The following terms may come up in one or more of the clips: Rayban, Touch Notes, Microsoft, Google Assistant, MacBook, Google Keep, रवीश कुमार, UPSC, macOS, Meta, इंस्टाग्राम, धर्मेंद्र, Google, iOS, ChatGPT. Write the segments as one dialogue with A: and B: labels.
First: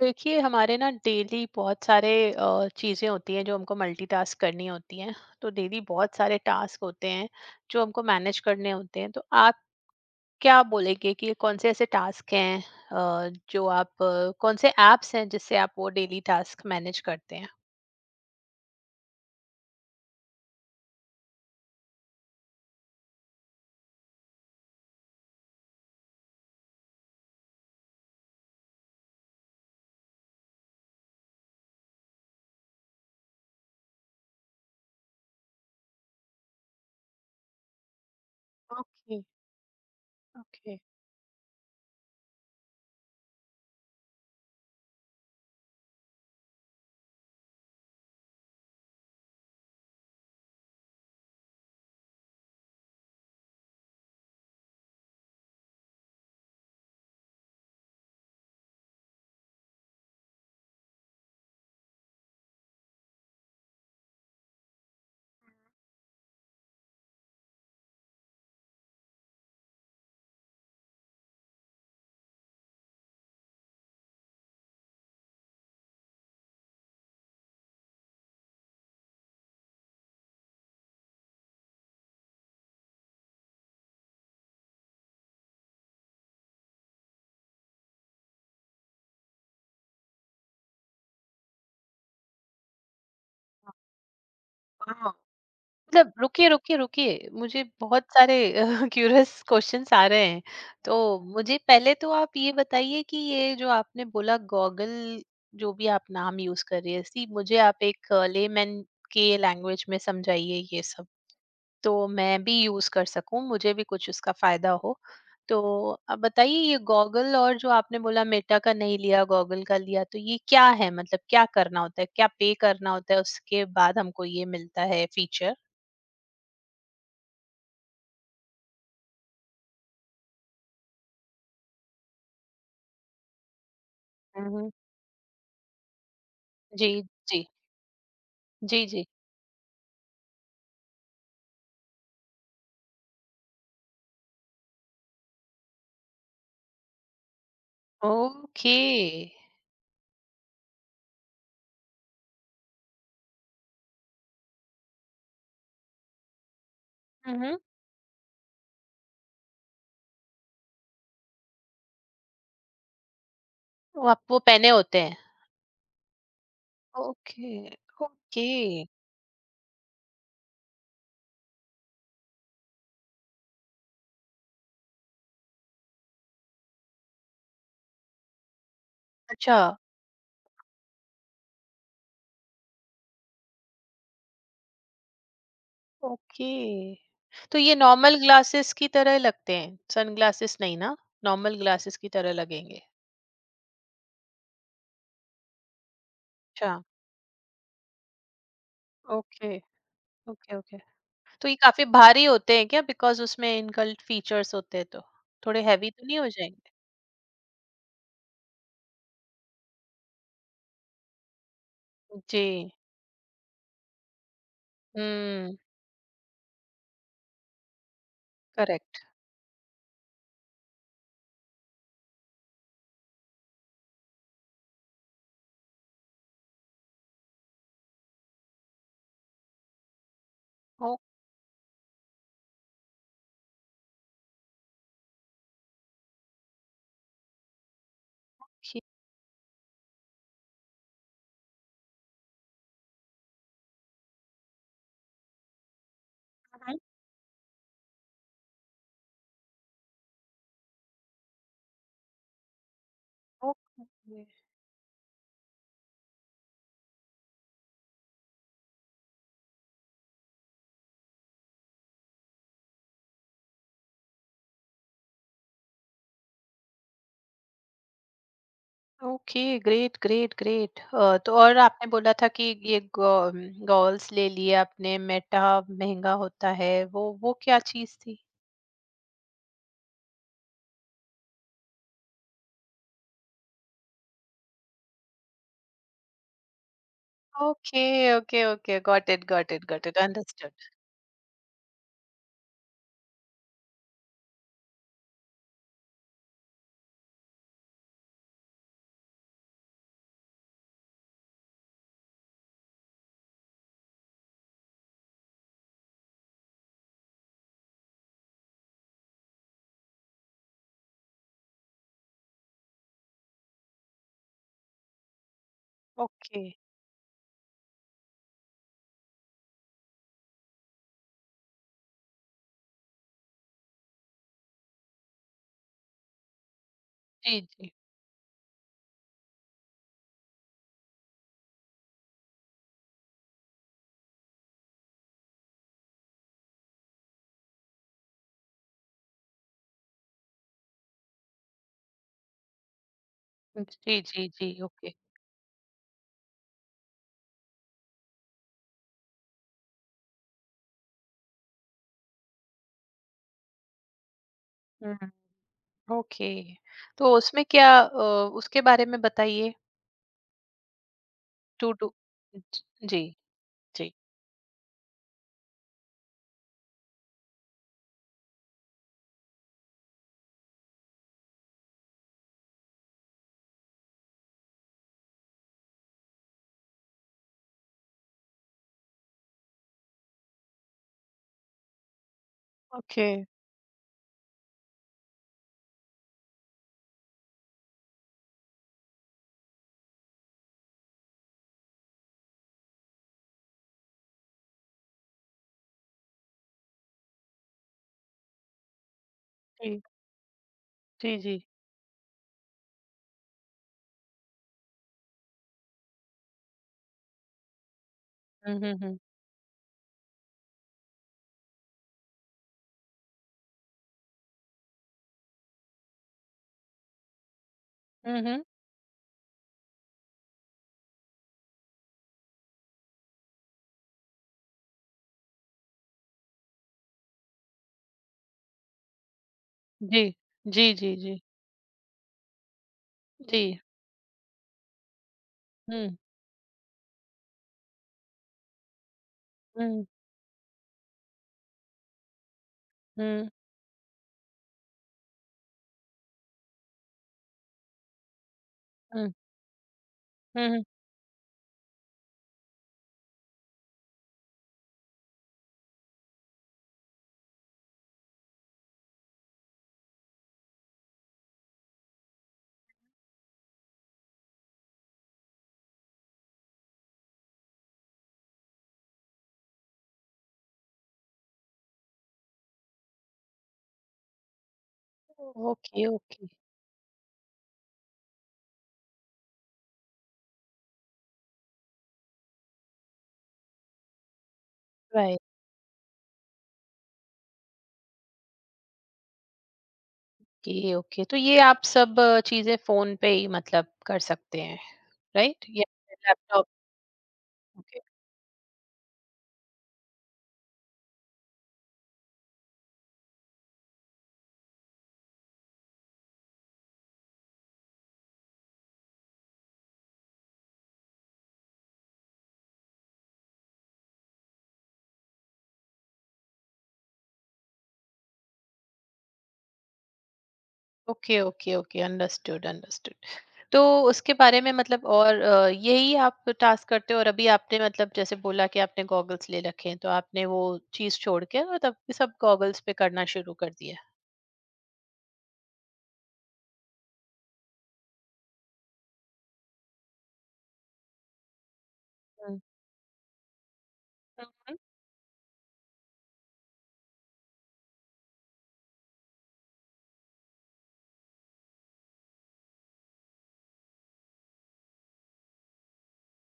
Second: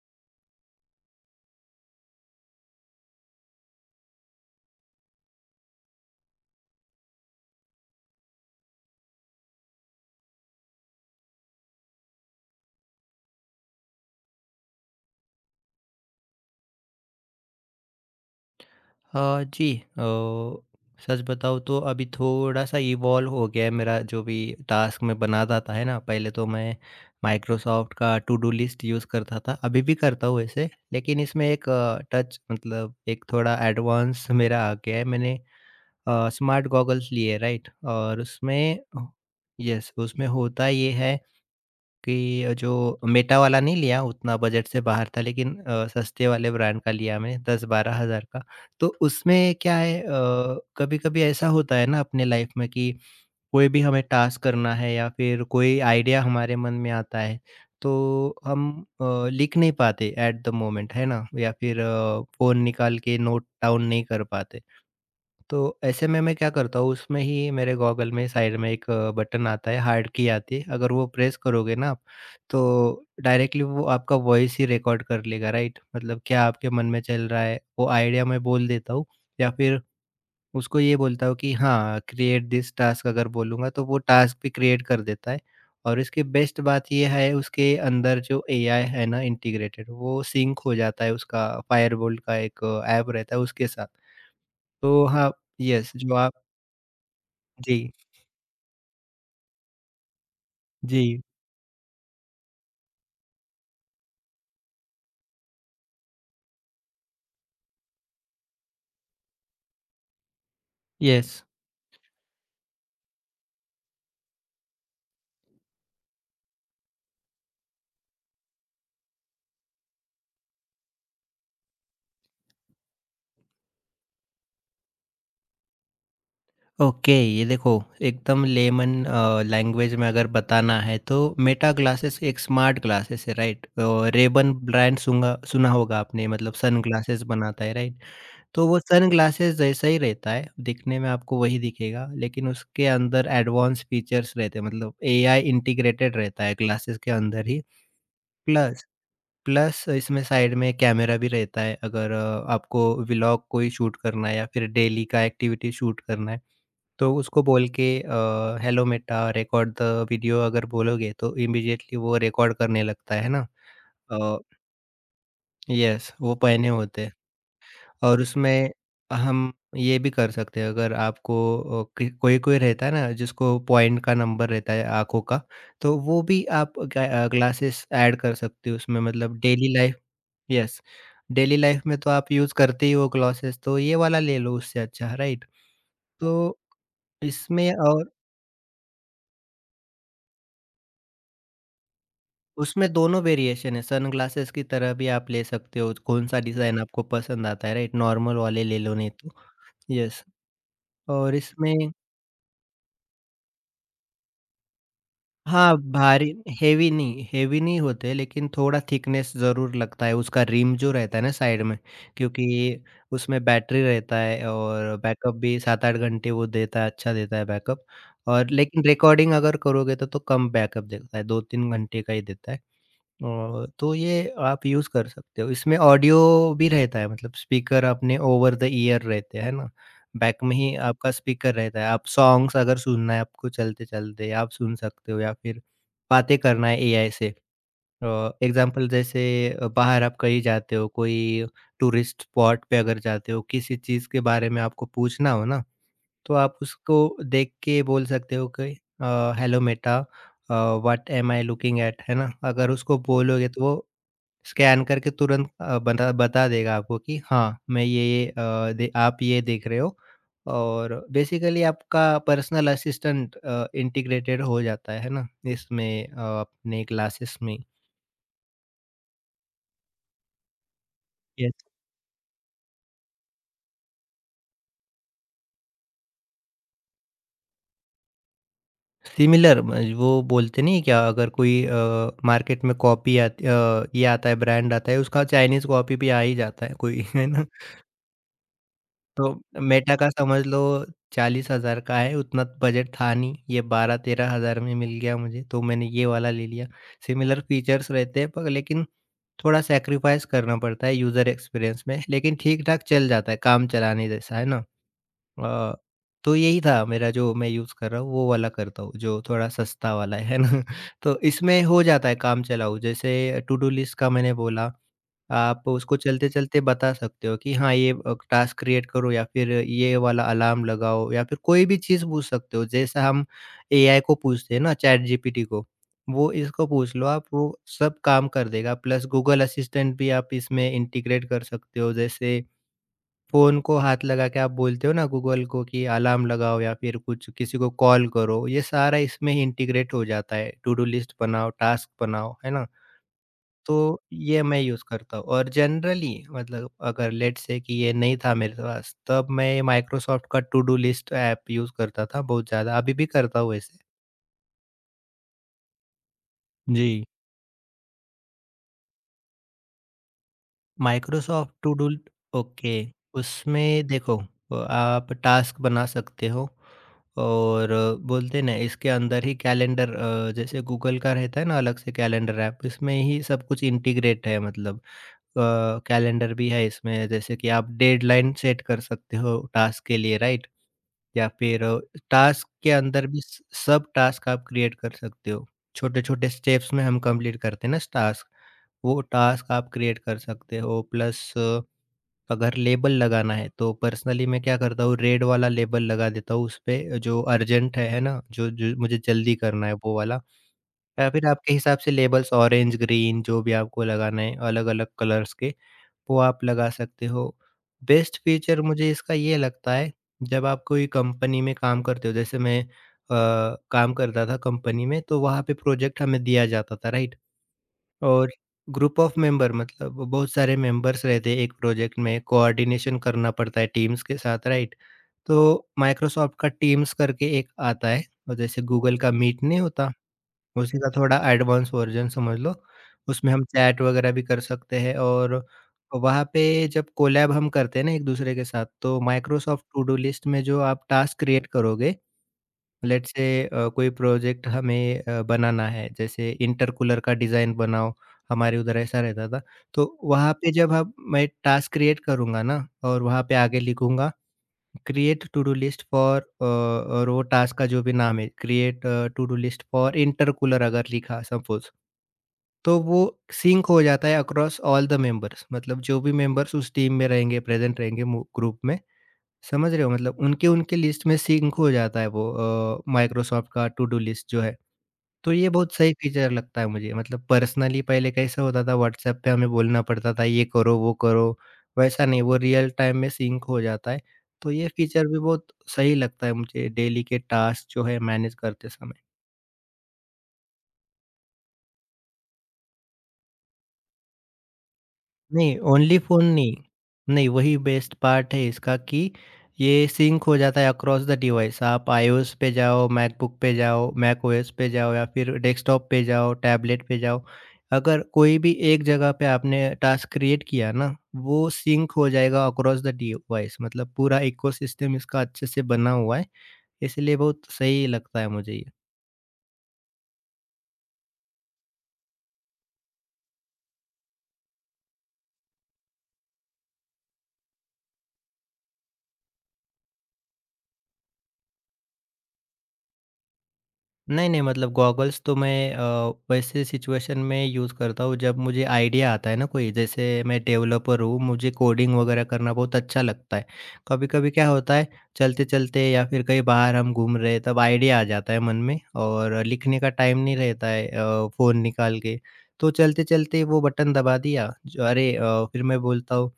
A: देखिए हमारे ना daily बहुत सारे चीज़ें होती हैं जो हमको मल्टीटास्क करनी होती हैं। तो डेली बहुत सारे टास्क होते हैं जो हमको मैनेज करने होते हैं। तो आप क्या बोलेंगे कि कौन से ऐसे टास्क हैं, जो आप कौन से एप्स हैं जिससे आप वो डेली टास्क मैनेज करते हैं।
B: हाँ जी। अ, सच बताऊँ तो अभी थोड़ा-सा इवॉल्व हो गया है मेरा जो भी टास्क मैं बनाता था, है ना? पहले तो मैं माइक्रोसॉफ्ट का टू डू लिस्ट यूज़ करता था, अभी भी करता हूँ वैसे। लेकिन इसमें एक टच मतलब एक थोड़ा एडवांस मेरा आ गया है, मैंने स्मार्ट गॉगल्स लिए हैं, राइट?
A: ओके।
B: यस, उसमें होता
A: ओके।
B: ये है कि जो मेटा वाला नहीं लिया, उतना बजट से बाहर था, लेकिन सस्ते वाले ब्रांड का लिया, मैं 10-12 हज़ार का। तो उसमें क्या है, कभी-कभी ऐसा होता है ना अपने लाइफ में कि कोई भी हमें टास्क करना है या फिर कोई आइडिया हमारे मन में आता है, तो हम अ, लिख नहीं पाते एट द मोमेंट, है ना? या फिर फ़ोन निकाल के नोट डाउन नहीं कर पाते। तो ऐसे में मैं क्या करता हूँ, उसमें ही मेरे गॉगल में साइड में एक बटन आता है, हार्ड की आती है, अगर वो प्रेस करोगे ना आप तो डायरेक्टली वो आपका वॉइस ही रिकॉर्ड कर लेगा, राइट? मतलब क्या आपके मन में चल रहा है वो आइडिया मैं बोल देता हूँ, या फिर उसको ये बोलता हूँ कि हाँ, क्रिएट दिस टास्क अगर बोलूँगा तो वो टास्क भी क्रिएट कर देता है। और इसकी बेस्ट बात ये है, उसके अंदर जो एआई है ना इंटीग्रेटेड, वो सिंक हो जाता है, उसका फायरबोल्ट का एक ऐप रहता है उसके साथ। तो हाँ, यस
A: मतलब
B: जो आप।
A: रुकिए, मुझे
B: जी,
A: बहुत सारे क्यूरियस क्वेश्चन्स आ रहे हैं। तो
B: जी,
A: मुझे पहले तो आप ये बताइए कि ये जो आपने बोला गॉगल जो भी आप नाम यूज़ कर रही हैं, सी मुझे आप एक लेमैन के लैंग्वेज में समझाइए ये सब,
B: यस,
A: तो मैं भी यूज़ कर सकूँ, मुझे भी कुछ उसका फ़ायदा हो। तो आप बताइए ये गॉगल और जो आपने बोला मेटा का नहीं लिया, गॉगल का लिया, तो ये क्या है? मतलब क्या करना होता है? क्या पे करना होता है, उसके बाद हमको ये मिलता है फीचर?
B: ओके, ये देखो, एकदम लेमन लैंग्वेज में अगर बताना है तो मेटा ग्लासेस एक स्मार्ट ग्लासेस है, राइट? रेबन ब्रांड सुंगा सुना होगा आपने, मतलब
A: जी,
B: सनग्लासेस
A: जी।
B: बनाता है, राइट? तो वो
A: जी, जी।
B: सनग्लासेस जैसा ही रहता है, दिखने में आपको वही दिखेगा, लेकिन उसके अंदर एडवांस फीचर्स रहते हैं, मतलब एआई इंटीग्रेटेड रहता है ग्लासेस के अंदर ही।
A: ओके।
B: प्लस, प्लस इसमें साइड में कैमरा भी रहता है। अगर आपको व्लॉग कोई शूट करना है या फिर डेली का एक्टिविटी शूट करना है, तो
A: हुँ,
B: उसको
A: हुँ।
B: बोल के hello Meta record the video अगर बोलोगे तो इमीडिएटली वो रिकॉर्ड करने लगता है ना?
A: वो आप
B: अ,
A: वो पहने होते हैं।
B: यस, वो पहने होते हैं।
A: ओके,
B: और
A: ओके।
B: उसमें हम ये भी कर सकते हैं, अगर आपको, कि कोई-कोई रहता है ना जिसको पॉइंट का नंबर रहता है आँखों का, तो वो भी आप ग्लासेस ऐड कर सकते हो उसमें, मतलब
A: अच्छा,
B: daily life. Yes, daily life में तो आप यूज़ करते ही हो ग्लॉसेस, तो ये वाला ले लो उससे अच्छा, राइट? तो
A: ओके। तो
B: इसमें
A: ये
B: और
A: नॉर्मल ग्लासेस की तरह लगते हैं, सनग्लासेस नहीं ना? नॉर्मल ग्लासेस की तरह लगेंगे।
B: उसमें दोनों वेरिएशन है, सनग्लासेस की तरह भी आप ले सकते हो, कौन-सा
A: अच्छा,
B: डिज़ाइन आपको पसंद आता है, राइट? नॉर्मल वाले ले लो नहीं तो।
A: Okay,
B: yes,
A: okay, okay.
B: और
A: तो ये काफ़ी
B: इसमें
A: भारी होते हैं क्या? बिकॉज़ उसमें इनबिल्ट फीचर्स होते हैं तो। थोड़े
B: हाँ,
A: हेवी तो नहीं
B: भारी
A: हो जाएँगे?
B: हेवी नहीं होते, लेकिन थोड़ा थिकनेस ज़रूर लगता है, उसका रिम जो रहता है ना साइड में,
A: जी।
B: क्योंकि उसमें बैटरी रहता है और बैकअप
A: हुँ,
B: भी 7-8 घंटे वो देता है, अच्छा देता है बैकअप। और लेकिन
A: करेक्ट।
B: रिकॉर्डिंग अगर करोगे तो कम बैकअप देता है, 2-3 घंटे का ही देता है। ओह! तो ये आप यूज़ कर सकते हो। इसमें ऑडियो भी रहता है, मतलब स्पीकर अपने ओवर द ईयर रहते हैं, है ना? बैक में ही आपका स्पीकर रहता है। आप सॉन्ग्स अगर सुनना है आपको, चलते-चलते आप सुन सकते हो, या फिर बातें करना है एआई से। अ,
A: ओके,
B: एग्ज़ाम्पल जैसे, बाहर आप कहीं जाते हो, कोई टूरिस्ट स्पॉट पे अगर जाते हो, किसी चीज़ के बारे में आपको पूछना हो ना, तो आप
A: हुँ,
B: उसको देख के बोल सकते हो कि "hello Meta, uh, what am I looking at", है ना? अगर उसको बोलोगे
A: हुँ।
B: तो वो
A: ओके।
B: स्कैन करके तुरंत बता बता देगा आपको कि हाँ, मैं ये-ये अ, दे आप ये देख रहे हो। और बेसिकली आपका पर्सनल असिस्टेंट इंटीग्रेटेड हो जाता है ना? इसमें अपने क्लासेस में।
A: Okay, great great great. तो
B: यस।
A: और आपने बोला था कि ये गॉल्स ले लिए आपने, मेटा महंगा होता है, वो क्या चीज थी?
B: सिमिलर म वो बोलते नहीं है क्या, अगर कोई मार्केट में ये आता है, ब्रांड आता है, उसका चाइनीज़ कॉपी भी आ ही जाता है कोई, है ना?
A: Okay okay okay, got it
B: तो
A: got it got
B: Meta
A: it,
B: का समझ लो
A: अंडरस्टूड।
B: 40,000 का है, उतना बजट था नहीं, ये 12-13,000 में मिल गया मुझे, तो मैंने ये वाला ले लिया। सिमिलर फीचर्स रहते हैं पर, लेकिन थोड़ा सैक्रिफाइस करना पड़ता है यूज़र एक्सपीरियंस में, लेकिन ठीक-ठाक चल जाता है, काम चलाने जैसा, है ना? अ, तो यही था मेरा, जो मैं यूज़ कर रहा हूँ वो वाला करता हूँ, जो थोड़ा सस्ता वाला है ना? तो इसमें हो जाता है काम चलाऊ, जैसे टू डू लिस्ट का मैंने बोला, आप उसको
A: ओके।
B: चलते-चलते बता सकते हो कि हाँ, ये टास्क क्रिएट करो या फिर ये वाला अलार्म लगाओ, या फिर कोई भी चीज़ पूछ सकते हो जैसा हम एआई को पूछते हैं ना, चैट जीपीटी को, वो इसको पूछ लो आप,
A: जी
B: वो
A: जी
B: सब काम कर देगा। प्लस गूगल असिस्टेंट भी आप इसमें इंटीग्रेट कर सकते हो, जैसे फ़ोन को हाथ लगा के आप बोलते हो ना गूगल को कि अलार्म लगाओ या फिर कुछ किसी को कॉल करो, ये सारा इसमें इंटीग्रेट हो जाता है, टू डू लिस्ट बनाओ, टास्क बनाओ, है ना? तो
A: जी। जी
B: ये
A: जी।
B: मैं यूज़
A: ओके।
B: करता हूँ, और जनरली मतलब, अगर लेट्स से कि ये नहीं था मेरे पास, तब मैं माइक्रोसॉफ्ट का to do list app use करता था बहुत ज़्यादा, अभी भी करता हूँ वैसे।
A: हम्म। ओके।
B: जी।
A: तो उसमें क्या, उसके बारे में बताइए।
B: Microsoft
A: to
B: to do.
A: To.
B: Okay,
A: जी।
B: उसमें
A: जी।
B: देखो, आप टास्क बना सकते हो, और बोलते हैं ना, इसके अंदर ही कैलेंडर, जैसे गूगल का रहता है ना अलग से कैलेंडर ऐप, इसमें ही सब कुछ इंटीग्रेट है, मतलब कैलेंडर भी है इसमें, जैसे कि आप डेडलाइन सेट कर सकते हो टास्क के लिए, राइट? या फिर टास्क के अंदर
A: ओके।
B: भी सब टास्क आप क्रिएट कर सकते हो। छोटे छोटे स्टेप्स में हम कंप्लीट करते हैं ना टास्क, वो टास्क आप क्रिएट कर सकते हो। प्लस अगर लेबल लगाना है, तो पर्सनली मैं क्या करता हूँ, रेड वाला लेबल लगा देता हूँ उस पे जो अर्जेंट है ना? जो जो मुझे जल्दी करना है
A: जी।
B: वो वाला, या
A: जी
B: फिर
A: जी।
B: आपके हिसाब से लेबल्स, ऑरेंज, ग्रीन, जो भी आपको लगाना है अलग अलग कलर्स के, वो आप लगा सकते हो। बेस्ट फीचर मुझे
A: हम्म।
B: इसका ये लगता है, जब आप कोई कंपनी में काम करते हो, जैसे मैं काम करता था कंपनी में, तो वहाँ पे प्रोजेक्ट हमें दिया जाता था, राइट?
A: हम्म,
B: और
A: हम्म,
B: ग्रुप ऑफ मेंबर, मतलब बहुत सारे मेंबर्स रहते हैं एक प्रोजेक्ट में, कोऑर्डिनेशन करना पड़ता है टीम्स के साथ, राइट? तो माइक्रोसॉफ्ट का टीम्स करके एक आता है, और जैसे गूगल का मीट नहीं होता,
A: जी। जी
B: उसी का
A: जी। जी
B: थोड़ा एडवांस वर्ज़न समझ लो। उसमें
A: जी।
B: हम चैट वगैरह भी कर सकते हैं, और
A: हम्म
B: वहाँ पे जब कोलैब हम करते हैं ना एक-दूसरे के साथ, तो Microsoft to
A: hmm
B: do list में जो आप टास्क क्रिएट करोगे, लेट्स से
A: हम्म।
B: कोई प्रोजेक्ट हमें बनाना है, जैसे इंटरकूलर का डिज़ाइन बनाओ, हमारे उधर ऐसा
A: हुँ।
B: रहता था। तो वहाँ
A: हुँ,
B: पे
A: हुँ।
B: जब हम मैं टास्क क्रिएट करूँगा ना, और वहाँ पे आगे लिखूँगा create to do list for, और वो टास्क का जो भी नाम है, create to do list for intercooler अगर लिखा सपोज़, तो वो सिंक हो जाता है अक्रॉस ऑल द मेंबर्स, मतलब जो भी मेंबर्स उस टीम में रहेंगे, प्रेज़ेंट रहेंगे मु ग्रुप में, समझ रहे हो, मतलब उनके उनके लिस्ट में सिंक हो जाता है वो माइक्रोसॉफ्ट का टू डू लिस्ट जो है। तो ये बहुत
A: ओके,
B: सही
A: ओके।
B: फीचर लगता है मुझे, मतलब पर्सनली पहले कैसा होता था, व्हाट्सएप पे हमें बोलना पड़ता था ये करो, वो करो, वैसा नहीं, वो रियल टाइम में सिंक हो जाता है। तो ये फीचर भी
A: राइट।
B: बहुत सही लगता है मुझे डेली के टास्क जो है मैनेज करते समय।
A: Okay, okay. तो ये आप सब चीज़ें फ़ोन पे ही मतलब कर सकते हैं, राइट?
B: नहीं,
A: या
B: ओनली फ़ोन
A: लैपटॉप।
B: नहीं। नहीं, वही
A: ओके।
B: बेस्ट पार्ट है इसका कि ये सिंक हो जाता है अक्रॉस द डिवाइस। आप आईओएस पे जाओ, मैकबुक पे जाओ, मैकओएस पे जाओ, या फिर डेस्कटॉप पे जाओ, टैबलेट पे जाओ। अगर कोई भी एक जगह पे आपने टास्क क्रिएट किया ना, वो सिंक हो जाएगा अक्रॉस द डिवाइस, मतलब पूरा इकोसिस्टम इसका अच्छे से बना हुआ है, इसलिए बहुत सही लगता है मुझे ये।
A: Okay, okay, okay. Understood, understood. तो उसके बारे में मतलब और यही आप टास्क करते हो और अभी आपने मतलब जैसे बोला कि आपने गॉगल्स ले रखे हैं, तो आपने वो चीज़ छोड़ के और तब भी सब गॉगल्स पे करना शुरू कर दिया।
B: नहीं, नहीं मतलब गॉगल्स तो मैं वैसे सिचुएशन में यूज़ करता हूँ जब मुझे आइडिया आता है ना कोई, जैसे मैं डेवलपर हूँ, मुझे कोडिंग वगैरह
A: हुँ।
B: करना बहुत अच्छा लगता है। कभी-कभी क्या
A: हुँ,
B: होता है, चलते-चलते या फिर कहीं बाहर हम घूम रहे हैं, तब आइडिया आ जाता है मन में और लिखने का टाइम नहीं रहता है फ़ोन निकाल के। तो चलते-चलते वो बटन दबा दिया, ज अरे, फिर मैं बोलता हूँ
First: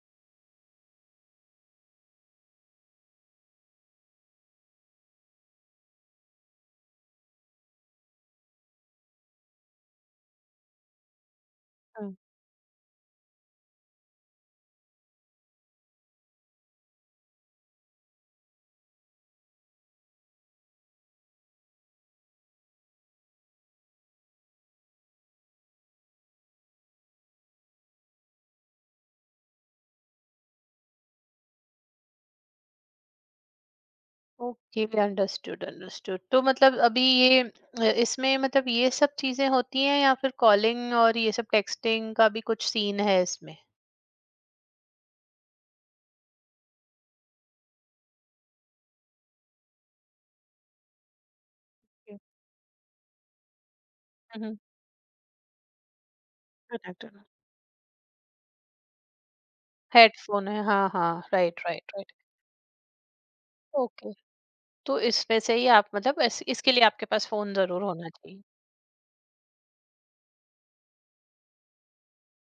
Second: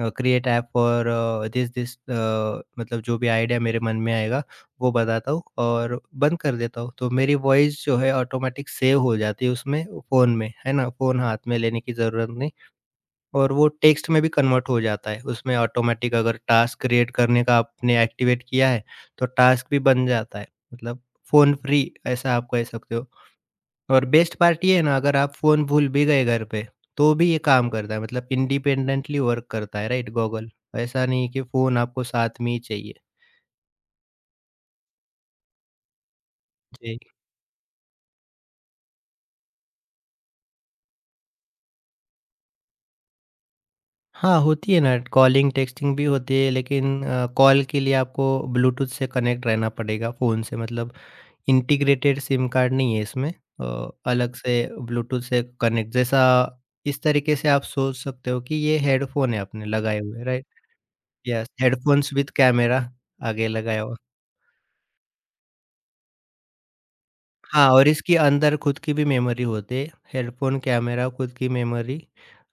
B: create app for this this मतलब जो भी आइडिया मेरे मन में आएगा वो बताता हूँ और बंद कर देता हूँ। तो मेरी वॉइस जो है ऑटोमैटिक सेव हो जाती है उसमें फ़ोन में, है ना? फ़ोन हाथ में लेने की
A: हुँ।
B: ज़रूरत नहीं। और वो टेक्स्ट में भी कन्वर्ट हो जाता है। उसमें ऑटोमैटिक अगर टास्क क्रिएट करने का आपने एक्टिवेट किया है, तो टास्क भी बन जाता है। मतलब फ़ोन फ्री ऐसा आप कह सकते हो। और बेस्ट पार्ट ये है ना, अगर आप फ़ोन भूल भी गए घर पे, तो भी ये काम करता है, मतलब इंडिपेंडेंटली वर्क करता है राइट गॉगल। ऐसा नहीं कि फ़ोन आपको साथ में ही चाहिए।
A: Okay, understood understood. तो मतलब
B: जी।
A: अभी ये इसमें मतलब ये सब चीजें होती हैं या फिर कॉलिंग और ये सब टेक्सटिंग का भी कुछ सीन है इसमें?
B: हाँ, होती है ना कॉलिंग, टेक्सटिंग भी होती है, लेकिन कॉल के लिए आपको ब्लूटूथ से कनेक्ट रहना पड़ेगा फ़ोन से। मतलब इंटीग्रेटेड सिम कार्ड नहीं है इसमें। अलग से
A: हम्म।
B: ब्लूटूथ से कनेक्ट जैसा। इस तरीके से आप सोच सकते हो कि ये हेडफ़ोन है आपने लगाए हुए, राइट?
A: हेडफोन है, हाँ हाँ,
B: yes,
A: right right right.
B: Headphones with camera आगे लगाया हुआ।
A: ओके। तो इसमें से ही आप मतलब इसके लिए आपके पास फोन
B: हाँ,
A: जरूर
B: और
A: होना
B: इसके
A: चाहिए।
B: अंदर खुद की भी मेमोरी होती है। हेडफ़ोन, कैमरा, खुद की मेमोरी।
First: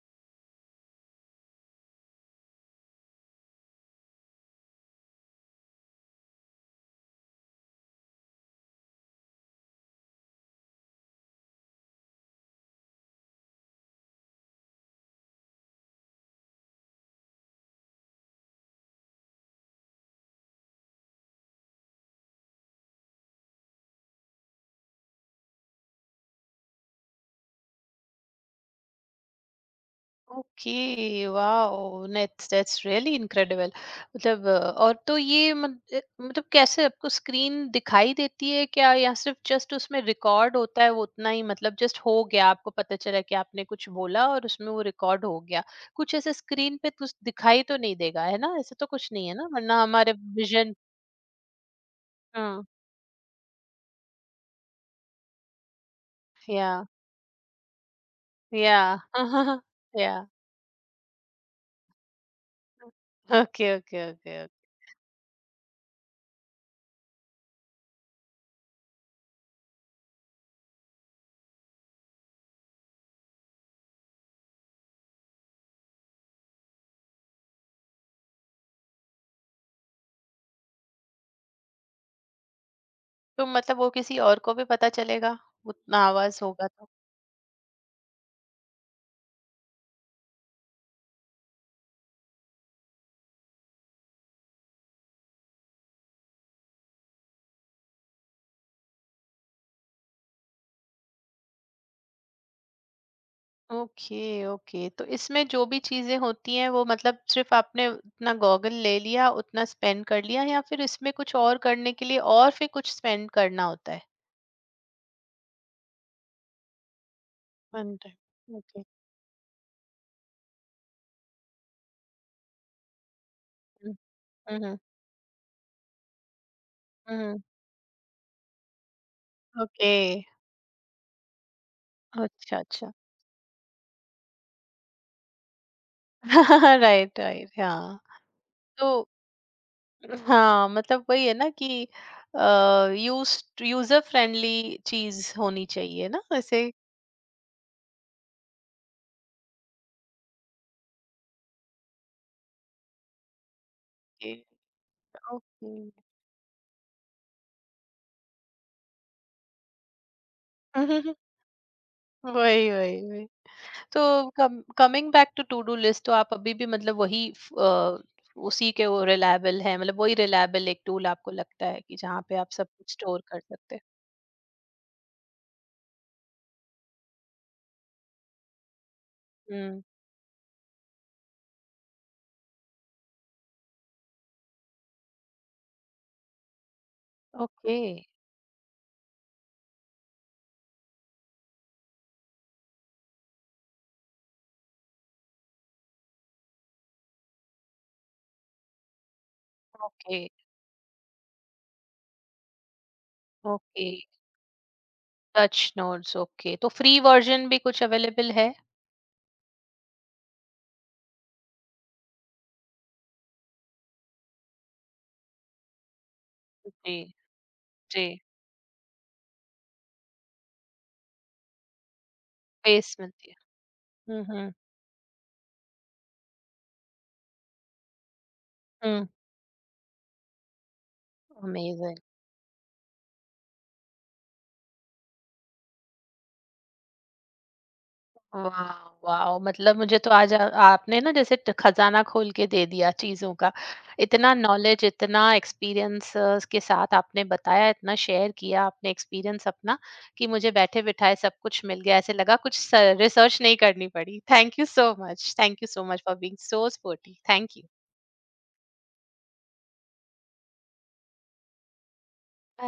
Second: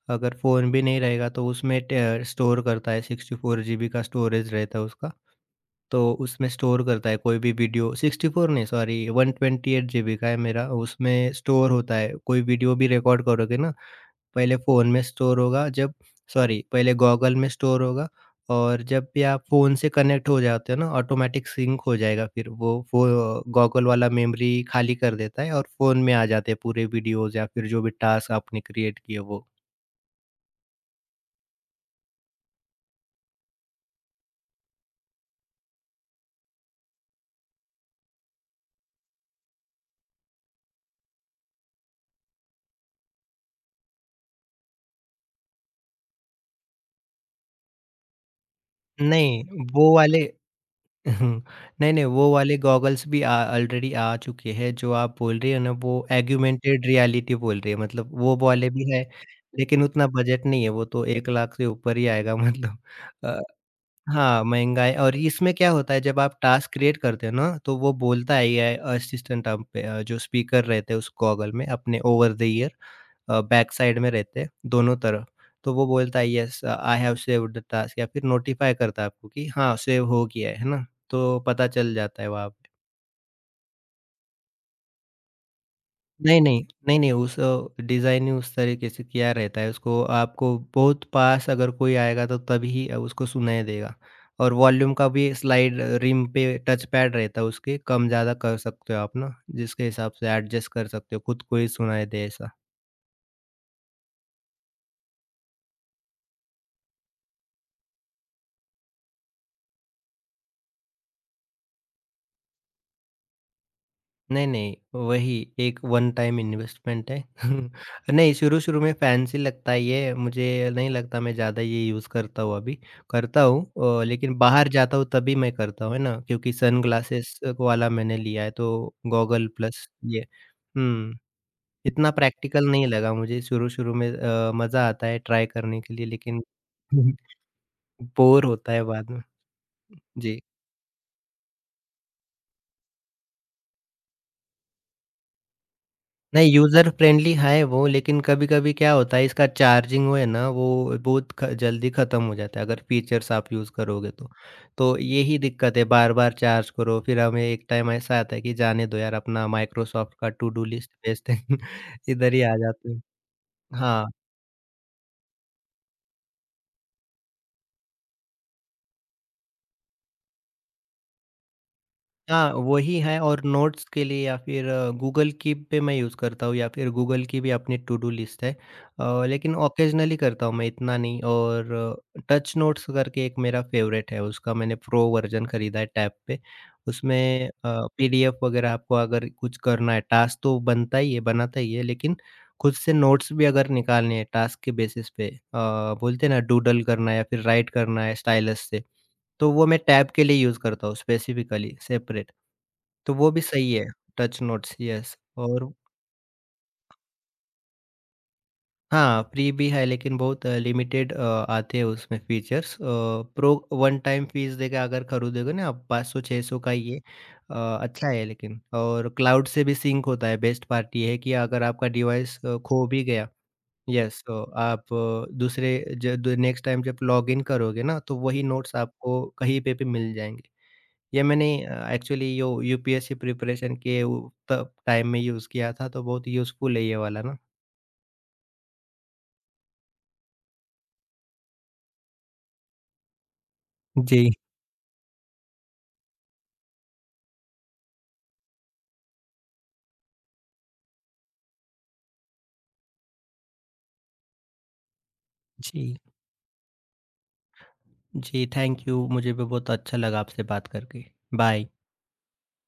B: अगर फ़ोन भी नहीं रहेगा तो उसमें ट स्टोर करता है। 64 जीबी का स्टोरेज रहता है उसका। तो उसमें स्टोर करता है कोई भी वीडियो। 64 नहीं, सॉरी 128 जीबी का है मेरा, उसमें स्टोर होता है। कोई वीडियो भी रिकॉर्ड करोगे ना, पहले फ़ोन में स्टोर होगा। जब, सॉरी, पहले गॉगल में स्टोर होगा, और जब भी आप फ़ोन से कनेक्ट हो जाते हो ना, ऑटोमेटिक सिंक हो जाएगा। फिर वो गॉगल वाला मेमोरी खाली कर देता है और फ़ोन में आ जाते हैं पूरे वीडियोज़ या फिर जो भी टास्क आपने क्रिएट किए वो।
A: Okay, wow, that's that's really incredible. मतलब और तो ये मतलब कैसे आपको स्क्रीन दिखाई देती है क्या, या सिर्फ जस्ट उसमें रिकॉर्ड होता है वो उतना ही? मतलब जस्ट हो गया, आपको पता चला कि आपने कुछ बोला और उसमें वो रिकॉर्ड हो गया, कुछ ऐसे? स्क्रीन पे कुछ दिखाई तो नहीं देगा है ना? ऐसा तो कुछ नहीं है
B: नहीं,
A: ना, वरना
B: वो
A: हमारे
B: वाले।
A: विजन।
B: नहीं, नहीं वो वाले गॉगल्स भी आ ऑलरेडी आ आ चुके हैं। जो आप बोल रही हो ना, वो
A: या।
B: ऑगमेंटेड रियलिटी बोल रही है, मतलब वो वाले
A: या।
B: भी है, लेकिन उतना
A: या।
B: बजट नहीं है। वो तो 1 लाख से ऊपर ही आएगा। मतलब अ
A: ओके ओके ओके।
B: हाँ, महँगाई। और इसमें क्या होता है, जब आप टास्क क्रिएट करते हो ना, तो वो बोलता है एआई असिस्टेंट आप पे। जो स्पीकर रहते हैं उस गॉगल में अपने over the ear, back side में रहते हैं दोनों तरफ। तो वो बोलता है yes I have saved the task, या फिर नोटिफ़ाई करता है आपको कि हाँ सेव हो गया है ना? तो पता चल जाता है वहाँ पे।
A: तो मतलब वो किसी और को भी पता चलेगा, उतना आवाज
B: नहीं, नहीं।
A: होगा तो?
B: नहीं, नहीं। डिज़ाइन ही उस तरीके से किया रहता है उसको। आपको बहुत पास अगर कोई आएगा तो तभी उसको सुनाई देगा। और वॉल्यूम का भी स्लाइड रिम पे टच पैड रहता है उसके, कम-ज़्यादा कर सकते हो आप ना, जिसके हिसाब से एडजस्ट कर सकते हो, खुद को ही सुनाई दे ऐसा।
A: Okay, okay. तो इसमें जो भी चीजें होती हैं वो मतलब सिर्फ आपने उतना गॉगल ले लिया, उतना स्पेंड कर लिया, या फिर इसमें कुछ और करने के लिए और फिर कुछ स्पेंड करना होता है?
B: नहीं, नहीं, वही एक वन टाइम इन्वेस्टमेंट है।
A: वन
B: नहीं,
A: टाइम,
B: शुरू-शुरू
A: ओके।
B: में फैंसी लगता है ये, मुझे नहीं लगता मैं ज़्यादा ये यूज़ करता हूँ अभी। करता हूँ।
A: हम्म
B: लेकिन बाहर
A: हम्म
B: जाता हूँ तभी मैं करता हूँ, है ना? क्योंकि
A: हम्म,
B: सनग्लासेस वाला मैंने लिया है, तो गॉगल प्लस
A: ओके।
B: ये। हुँ, इतना
A: अच्छा
B: प्रैक्टिकल नहीं
A: अच्छा।
B: लगा मुझे शुरू-शुरू में। मज़ा आता है ट्राई करने के लिए, लेकिन
A: राइट राइट हाँ।
B: बोर होता है
A: तो
B: बाद में। जी।
A: हाँ, मतलब वही है ना कि यूजर फ्रेंडली चीज होनी चाहिए ना
B: नहीं,
A: ऐसे।
B: यूज़र फ्रेंडली है वो, लेकिन कभी-कभी क्या होता है, इसका चार्जिंग वो है ना, वो बहुत ख जल्दी ख़त्म हो जाता है अगर फीचर्स आप यूज़ करोगे तो।
A: कि-।
B: तो यही
A: ओके।
B: दिक्कत है, बार-बार चार्ज करो। फिर हमें एक टाइम ऐसा आता है कि जाने दो यार, अपना माइक्रोसॉफ्ट का टू डू लिस्ट भेजते हैं इधर ही आ
A: वही
B: जाते हैं।
A: वही। तो
B: हाँ।
A: Come coming back to to do list, तो आप अभी भी मतलब वही, अ, उसी के, वो रिलायबल है, मतलब वही रिलायबल एक टूल आपको लगता है कि जहाँ पे आप
B: हाँ,
A: सब कुछ
B: वही है।
A: स्टोर कर
B: और
A: सकते हैं?
B: नोट्स के लिए या फिर गूगल कीप पे मैं यूज़ करता हूँ, या फिर गूगल की भी अपनी टू डू लिस्ट है। लेकिन
A: हम्म।
B: ऑकेजनली करता हूँ मैं, इतना नहीं। और टच नोट्स करके एक मेरा फ़ेवरेट है, उसका मैंने प्रो वर्ज़न खरीदा है टैब पे। उसमें
A: ओके।
B: पीडीएफ वग़ैरह आपको अगर कुछ करना है, टास्क तो बनता ही है, बनाता ही है, लेकिन खुद से नोट्स भी अगर निकालने हैं टास्क के बेसिस पे, बोलते हैं ना डूडल करना है या फिर राइट करना है स्टाइलस से, तो वो मैं टैब
A: ओके
B: के लिए यूज़ करता हूँ स्पेसिफ़िकली सेपरेट। तो वो भी सही है,
A: okay.
B: Touch notes, yes.
A: Touch
B: और
A: नोट्स, ओके। तो फ्री वर्जन भी कुछ अवेलेबल है?
B: हाँ, फ्री भी है लेकिन बहुत लिमिटेड आते हैं उसमें features. Pro one time fees देके अगर खरीदोगे ना आप, 500-600 का ही
A: जी।
B: है।
A: जी,
B: अच्छा है। लेकिन और क्लाउड से भी सिंक होता है, बेस्ट पार्ट ये है कि अगर आपका डिवाइस खो
A: बेस
B: भी गया,
A: मिलती है।
B: यस, तो
A: हम्म।
B: आप दूसरे ज द नेक्स्ट टाइम जब लॉगिन करोगे ना, तो वही नोट्स
A: हम्म।
B: आपको कहीं पे भी मिल जाएँगे। ये मैंने
A: अमेजिंग।
B: एक्चुअली यो यूपीएससी प्रिपरेशन के तब टाइम में यूज़ किया था, तो बहुत यूज़फुल है ये वाला ना।
A: वाह! वाह! मतलब मुझे तो आज आ आपने ना जैसे ट खज़ाना खोल के दे दिया चीज़ों का।
B: जी,
A: इतना नॉलेज, इतना एक्सपीरियंस के साथ आपने बताया, इतना शेयर किया आपने एक्सपीरियंस अपना, कि मुझे बैठे-बिठाए सब कुछ मिल गया। ऐसे लगा कुछ स रिसर्च नहीं करनी पड़ी। Thank you so much. Thank you so
B: जी।
A: Much for being so sportive. Thank you.
B: जी, थैंक यू। मुझे भी बहुत अच्छा लगा आपसे बात करके। बाय।
A: बाय।